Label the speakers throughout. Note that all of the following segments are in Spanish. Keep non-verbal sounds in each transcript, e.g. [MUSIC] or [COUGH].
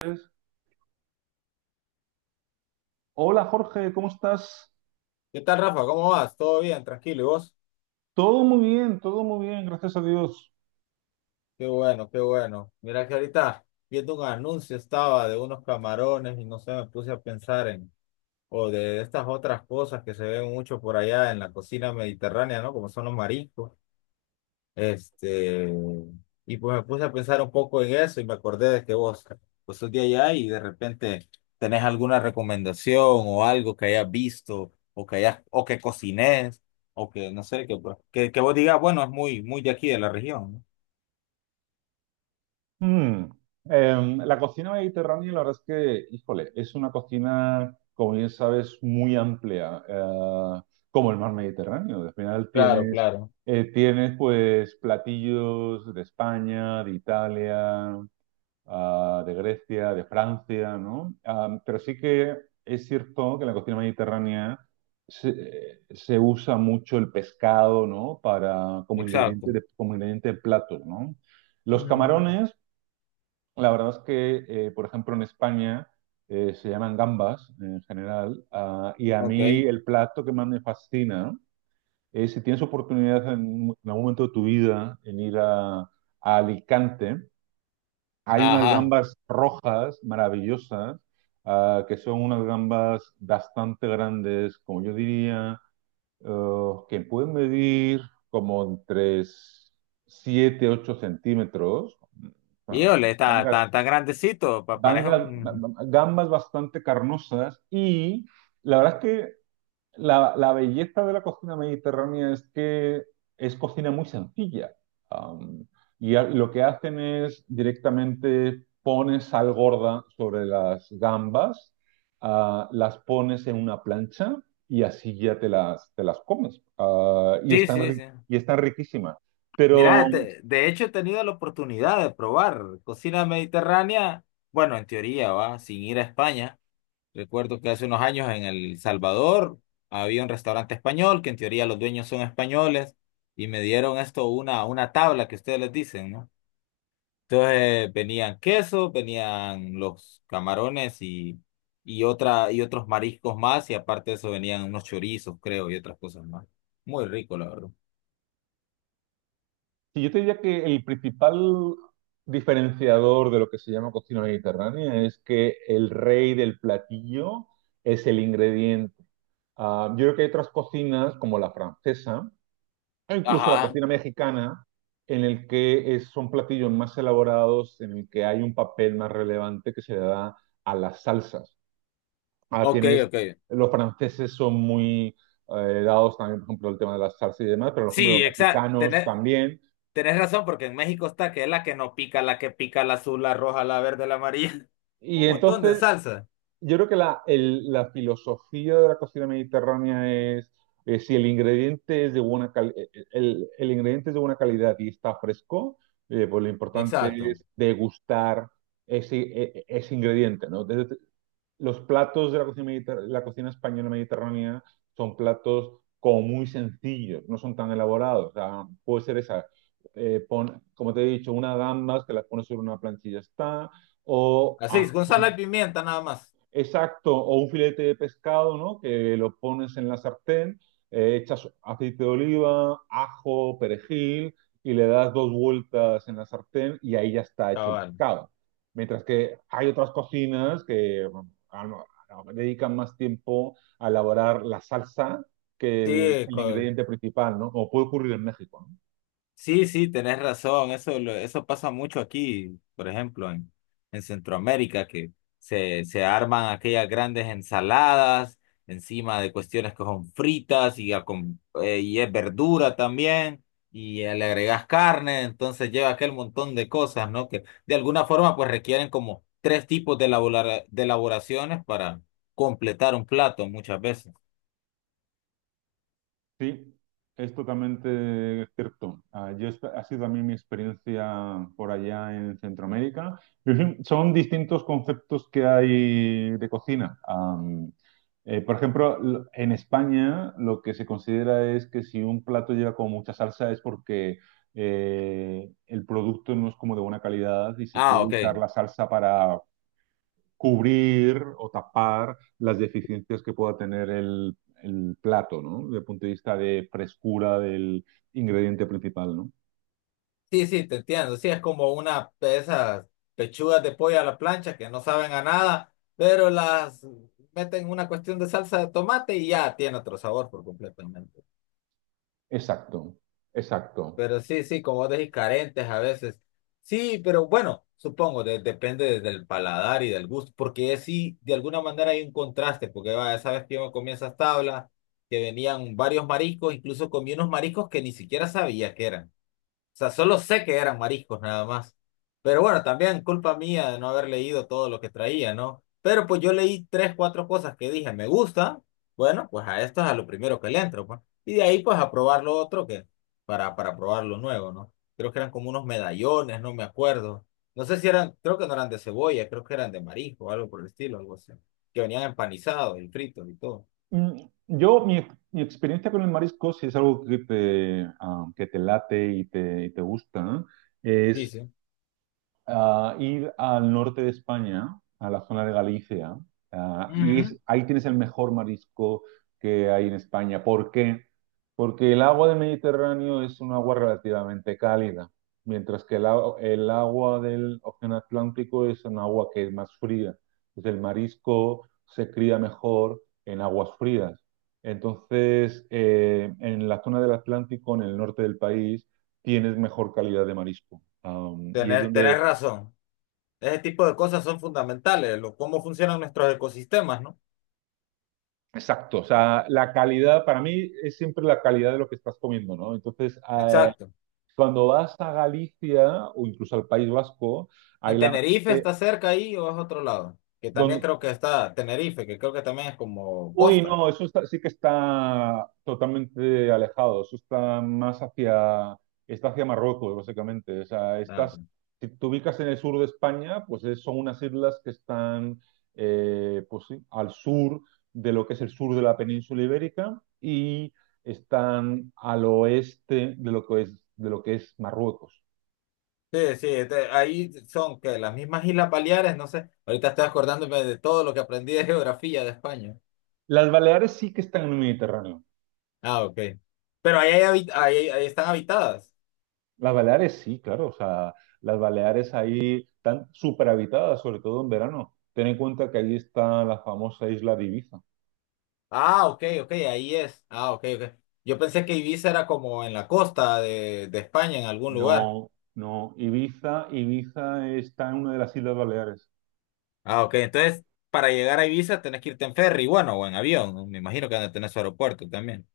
Speaker 1: Pues, hola Jorge, ¿cómo estás?
Speaker 2: ¿Qué tal, Rafa? ¿Cómo vas? ¿Todo bien? ¿Tranquilo? ¿Y vos?
Speaker 1: Todo muy bien, gracias a Dios.
Speaker 2: Qué bueno, qué bueno. Mira que ahorita viendo un anuncio estaba de unos camarones y no sé, me puse a pensar en, o de estas otras cosas que se ven mucho por allá en la cocina mediterránea, ¿no? Como son los mariscos. Este, y pues me puse a pensar un poco en eso y me acordé de que vos, pues sos de allá y de repente tenés alguna recomendación o algo que hayas visto o que hayas, o que cocinés o que no sé, que, que vos digas, bueno, es muy, muy de aquí, de la región. ¿No?
Speaker 1: Mm, la cocina mediterránea, la verdad es que, híjole, es una cocina, como bien sabes, muy amplia, como el mar Mediterráneo. Al final
Speaker 2: Claro, claro.
Speaker 1: tienes pues platillos de España, de Italia, de Grecia, de Francia, ¿no? Pero sí que es cierto que en la cocina mediterránea se usa mucho el pescado, ¿no? Para,
Speaker 2: Exacto.
Speaker 1: como ingrediente de platos, ¿no? Los
Speaker 2: Mm.
Speaker 1: camarones, la verdad es que, por ejemplo, en España se llaman gambas en general, y a mí
Speaker 2: Ok.
Speaker 1: el plato que más me fascina es si tienes oportunidad en algún momento de tu vida en ir a Alicante, hay unas
Speaker 2: Ajá.
Speaker 1: gambas rojas maravillosas, que son unas gambas bastante grandes, como yo diría, que pueden medir como entre 7 8 centímetros. Ah,
Speaker 2: Híjole, está
Speaker 1: vangas-
Speaker 2: tan, tan grandecito, parece
Speaker 1: vangas-
Speaker 2: un...
Speaker 1: Gambas bastante carnosas y la verdad es que la belleza de la cocina mediterránea es que es cocina muy sencilla. Am, lo que hacen es directamente pones sal gorda sobre las gambas, las pones en una plancha y así ya te las comes.
Speaker 2: Sí, sí, sí.
Speaker 1: Y están riquísimas. Pero
Speaker 2: Mira, de hecho he tenido la oportunidad de probar cocina mediterránea, bueno, en teoría, va, sin ir a España. Recuerdo que hace unos años en El Salvador había un restaurante español, que en teoría los dueños son españoles, y me dieron esto, una tabla que ustedes les dicen, ¿no? Entonces venían queso, venían los camarones y, otra, y otros mariscos más, y aparte de eso venían unos chorizos, creo, y otras cosas más. Muy rico, la verdad.
Speaker 1: sí, yo te diría que el principal diferenciador de lo que se llama cocina mediterránea es que el rey del platillo es el ingrediente. Yo creo que hay otras cocinas, como la francesa, o incluso la
Speaker 2: Ajá.
Speaker 1: cocina mexicana, en el que son platillos más elaborados, en el que hay un papel más relevante que se le da a las salsas. Ah,
Speaker 2: Ok,
Speaker 1: tienes,
Speaker 2: ok.
Speaker 1: los franceses son muy dados también, por ejemplo, el tema de las salsas y demás, pero, por ejemplo,
Speaker 2: Sí,
Speaker 1: los
Speaker 2: exacto.
Speaker 1: mexicanos
Speaker 2: Tenés,
Speaker 1: también.
Speaker 2: tenés razón, porque en México está que es la que no pica, la que pica, la azul, la roja, la verde, la amarilla. [LAUGHS]
Speaker 1: Y
Speaker 2: Un montón de
Speaker 1: entonces
Speaker 2: salsa.
Speaker 1: yo creo que la filosofía de la cocina mediterránea es, si el ingrediente es de el ingrediente es de buena calidad y está fresco, pues lo importante
Speaker 2: Exacto.
Speaker 1: es degustar ese ingrediente, ¿no? Los platos de la la cocina española mediterránea son platos como muy sencillos, no son tan elaborados. O sea, puede ser esa, como te he dicho, una gambas que las pones sobre una planchilla está, o
Speaker 2: Así
Speaker 1: haz
Speaker 2: es, con sal y
Speaker 1: un...
Speaker 2: pimienta nada más.
Speaker 1: Exacto, o un filete de pescado, ¿no? Que lo pones en la sartén, echas aceite de oliva, ajo, perejil y le das dos vueltas en la sartén y ahí ya está hecho el
Speaker 2: Cabal.
Speaker 1: pescado. Mientras que hay otras cocinas que bueno, dedican más tiempo a elaborar la salsa que
Speaker 2: Sí,
Speaker 1: el
Speaker 2: co-
Speaker 1: ingrediente principal, ¿no? Como puede ocurrir en México, ¿no?
Speaker 2: Sí, sí, tenés razón, eso, eso pasa mucho aquí, por ejemplo, en Centroamérica, que se arman aquellas grandes ensaladas encima de cuestiones que son fritas y, y es verdura también, y le agregás carne, entonces lleva aquel montón de cosas, ¿no? Que de alguna forma pues requieren como tres tipos de de elaboraciones para completar un plato muchas veces.
Speaker 1: Sí, es totalmente cierto. Ha sido también mi experiencia por allá en Centroamérica. Pero sí, son distintos conceptos que hay de cocina. Por ejemplo, en España lo que se considera es que si un plato lleva como mucha salsa es porque el producto no es como de buena calidad y se
Speaker 2: Ah,
Speaker 1: quiere
Speaker 2: ok.
Speaker 1: usar la salsa cubrir o tapar las deficiencias que pueda tener el plato, ¿no? Desde el punto de vista de frescura del ingrediente principal, ¿no?
Speaker 2: Sí, sí, te entiendo. Sí, es como una de esas pechugas de pollo a la plancha que no saben a nada, pero las meten una cuestión de salsa de tomate y ya tiene otro sabor por completamente.
Speaker 1: Exacto, exacto.
Speaker 2: Pero sí, sí, como vos decís, carentes a veces. Sí, pero bueno, supongo, depende del paladar y del gusto, porque sí, de alguna manera hay un contraste, porque vaya, sabes que yo me comí esas tablas que venían varios mariscos, incluso comí unos mariscos que ni siquiera sabía que eran. O sea, solo sé que eran mariscos nada más. Pero bueno, también culpa mía de no haber leído todo lo que traía, ¿no? Pero pues yo leí tres, cuatro cosas que dije, me gusta, bueno, pues a esto es a lo primero que le entro, pues. Y de ahí pues a probar lo otro que, para probar lo nuevo, ¿no? Creo que eran como unos medallones, no me acuerdo. No sé si eran, creo que no eran de cebolla, creo que eran de marisco o algo por el estilo, algo así. Que venían empanizados y fritos y todo.
Speaker 1: Mm, Mi experiencia con el marisco, si es algo que que te late y y te gusta, ¿no?
Speaker 2: Sí, sí.
Speaker 1: Ir al norte de España, a la zona de Galicia,
Speaker 2: Ujú.
Speaker 1: ahí tienes el mejor marisco que hay en España. ¿Por qué? Porque el agua del Mediterráneo es un agua relativamente cálida, mientras que el agua del Océano Atlántico es un agua que es más fría. Entonces el marisco se cría mejor en aguas frías. Entonces, en la zona del Atlántico, en el norte del país, tienes mejor calidad de marisco. Am, y es
Speaker 2: Tener, tenés
Speaker 1: donde
Speaker 2: razón. Ese tipo de cosas son fundamentales, lo, cómo funcionan nuestros ecosistemas, ¿no?
Speaker 1: Exacto, o sea, la calidad para mí es siempre la calidad de lo que estás comiendo, ¿no? Entonces,
Speaker 2: Exacto.
Speaker 1: cuando vas a Galicia o incluso al País Vasco, ahí
Speaker 2: En
Speaker 1: la verdad
Speaker 2: Tenerife
Speaker 1: es que...
Speaker 2: está cerca ahí o es otro lado, que también
Speaker 1: don-
Speaker 2: creo que está Tenerife, que creo que también es como costa.
Speaker 1: No, eso está... sí que está totalmente alejado. Eso está más hacia, está hacia Marruecos, básicamente. O sea,
Speaker 2: Ah,
Speaker 1: estás,
Speaker 2: ok.
Speaker 1: si te ubicas en el sur de España, pues son unas islas que están, pues sí, al sur de lo que es el sur de la península ibérica y están al oeste de lo que es, de lo que es Marruecos.
Speaker 2: Sí, sí, este, ahí son que las mismas Islas Baleares, no sé, ahorita estoy acordándome de todo lo que aprendí de geografía de España.
Speaker 1: Las Baleares sí que están en el Mediterráneo.
Speaker 2: Ah, ok. Pero ahí, ahí, ahí están habitadas.
Speaker 1: Las Baleares sí, claro, o sea, las Baleares ahí están súper habitadas, sobre todo en verano. Ten en cuenta que ahí está la famosa isla de Ibiza.
Speaker 2: Ah, ok, ok, ahí es. Ah, ok, ok. Yo pensé que Ibiza era como en la costa de España, en algún lugar.
Speaker 1: No, no, Ibiza, Ibiza está en una de las Islas Baleares.
Speaker 2: Ah, ok. Entonces, para llegar a Ibiza tenés que irte en ferry, bueno, o en avión. ¿No? Me imagino que van a tener su aeropuerto también.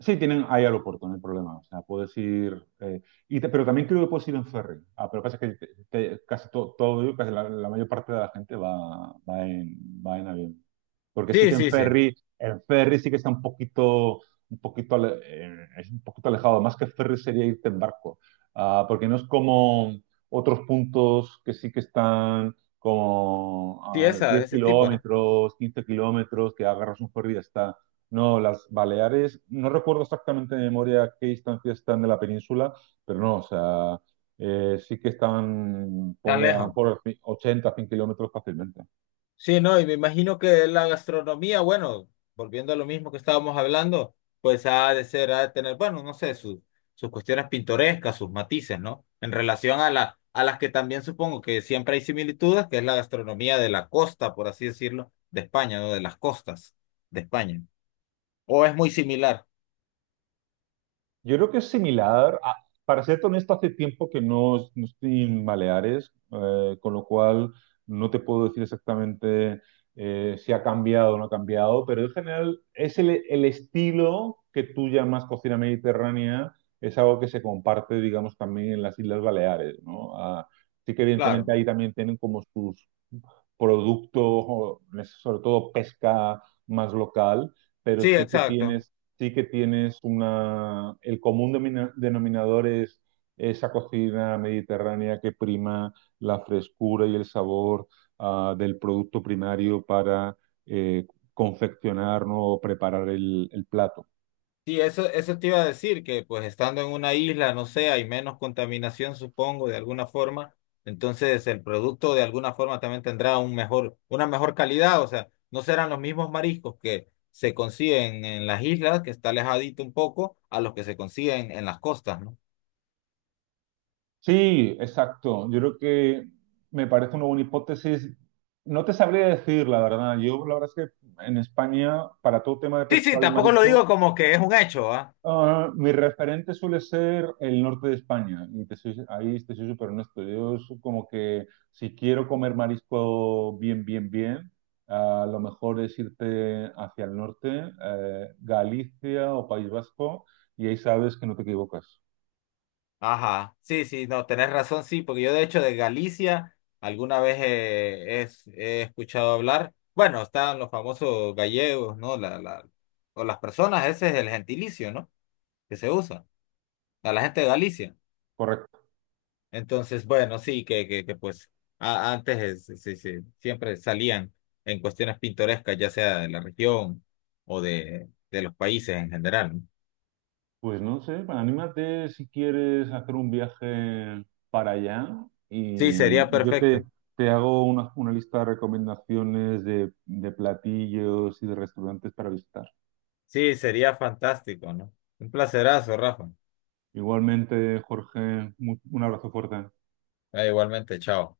Speaker 1: Sí, tienen ahí aeropuerto, no hay problema. O sea, puedes ir. Y pero también creo que puedes ir en ferry. Ah, pero pasa que casi todo, casi la mayor parte de la gente va, va en avión. Porque sí
Speaker 2: Sí,
Speaker 1: que
Speaker 2: sí, sí.
Speaker 1: en ferry sí que está un poquito, es un poquito alejado. Más que ferry sería irte en barco. Ah, porque no es como otros puntos que sí que están como
Speaker 2: Sí,
Speaker 1: a
Speaker 2: esa, de
Speaker 1: 10
Speaker 2: ese tipo, ¿no?
Speaker 1: kilómetros, 15 kilómetros, que agarras un ferry y ya está. No, las Baleares, no recuerdo exactamente de memoria qué distancia están de la península, pero no, o sea, sí que están,
Speaker 2: Tan
Speaker 1: ponle a lo
Speaker 2: lejos.
Speaker 1: mejor 80, 100 kilómetros fácilmente.
Speaker 2: Sí, no, y me imagino que la gastronomía, bueno, volviendo a lo mismo que estábamos hablando, pues ha de ser, ha de tener, bueno, no sé, sus, sus cuestiones pintorescas, sus matices, ¿no? En relación a la, a las que también supongo que siempre hay similitudes, que es la gastronomía de la costa, por así decirlo, de España, ¿no? De las costas de España. O es muy similar,
Speaker 1: Yo creo que es similar. Para ser honesto, hace tiempo que no estoy en Baleares, con lo cual no te puedo decir exactamente si ha cambiado o no ha cambiado, pero en general es el estilo que tú llamas cocina mediterránea, es algo que se comparte, digamos, también en las Islas Baleares, ¿no? Sí que evidentemente
Speaker 2: claro.
Speaker 1: ahí también tienen como sus producto, o en sobre todo pesca más local, pero
Speaker 2: Sí, exacto.
Speaker 1: sí que tienes una, el común denominador es esa cocina mediterránea que prima la frescura y el sabor, del producto primario para eh, confeccionar, ¿no? O preparar el plato.
Speaker 2: Sí, eso te iba a decir, que pues estando en una isla, no sé, hay menos contaminación, supongo, de alguna forma. Entonces el producto de alguna forma también tendrá un mejor, una mejor calidad. O sea, no serán los mismos mariscos que se consiguen en las islas, que está alejadito un poco, a los que se consiguen en las costas, ¿no?
Speaker 1: Sí, exacto. Yo creo que me parece una buena hipótesis. No te sabría decir, la verdad. Yo, la verdad es que en España, para todo tema de
Speaker 2: Sí, sí,
Speaker 1: pescado y
Speaker 2: tampoco lo digo
Speaker 1: marisco,
Speaker 2: como que es un hecho, ¿ah?
Speaker 1: mi referente suele ser el norte de España. Y ahí te soy súper honesto. Yo es como que si quiero comer marisco bien, bien, bien, lo mejor es irte hacia el norte, Galicia o País Vasco, y ahí sabes que no te equivocas.
Speaker 2: Ajá, sí, sí, no, tenés razón, sí, porque yo de hecho de Galicia alguna vez escuchado hablar, bueno, están los famosos gallegos, ¿no? La, o las personas, ese es el gentilicio, ¿no? Que se usa, a la gente de Galicia.
Speaker 1: Correcto.
Speaker 2: Entonces, bueno, sí, que pues antes sí, sí, siempre salían en cuestiones pintorescas, ya sea de la región o de los países en general, ¿no?
Speaker 1: Pues no sé, anímate si quieres hacer un viaje para allá
Speaker 2: Sí,
Speaker 1: y
Speaker 2: sería
Speaker 1: yo te,
Speaker 2: perfecto,
Speaker 1: te hago una lista de recomendaciones de platillos y de restaurantes para visitar.
Speaker 2: sí, sería fantástico, ¿no? Un placerazo, Rafa.
Speaker 1: Igualmente, Jorge, un abrazo fuerte.
Speaker 2: Ah, igualmente, chao.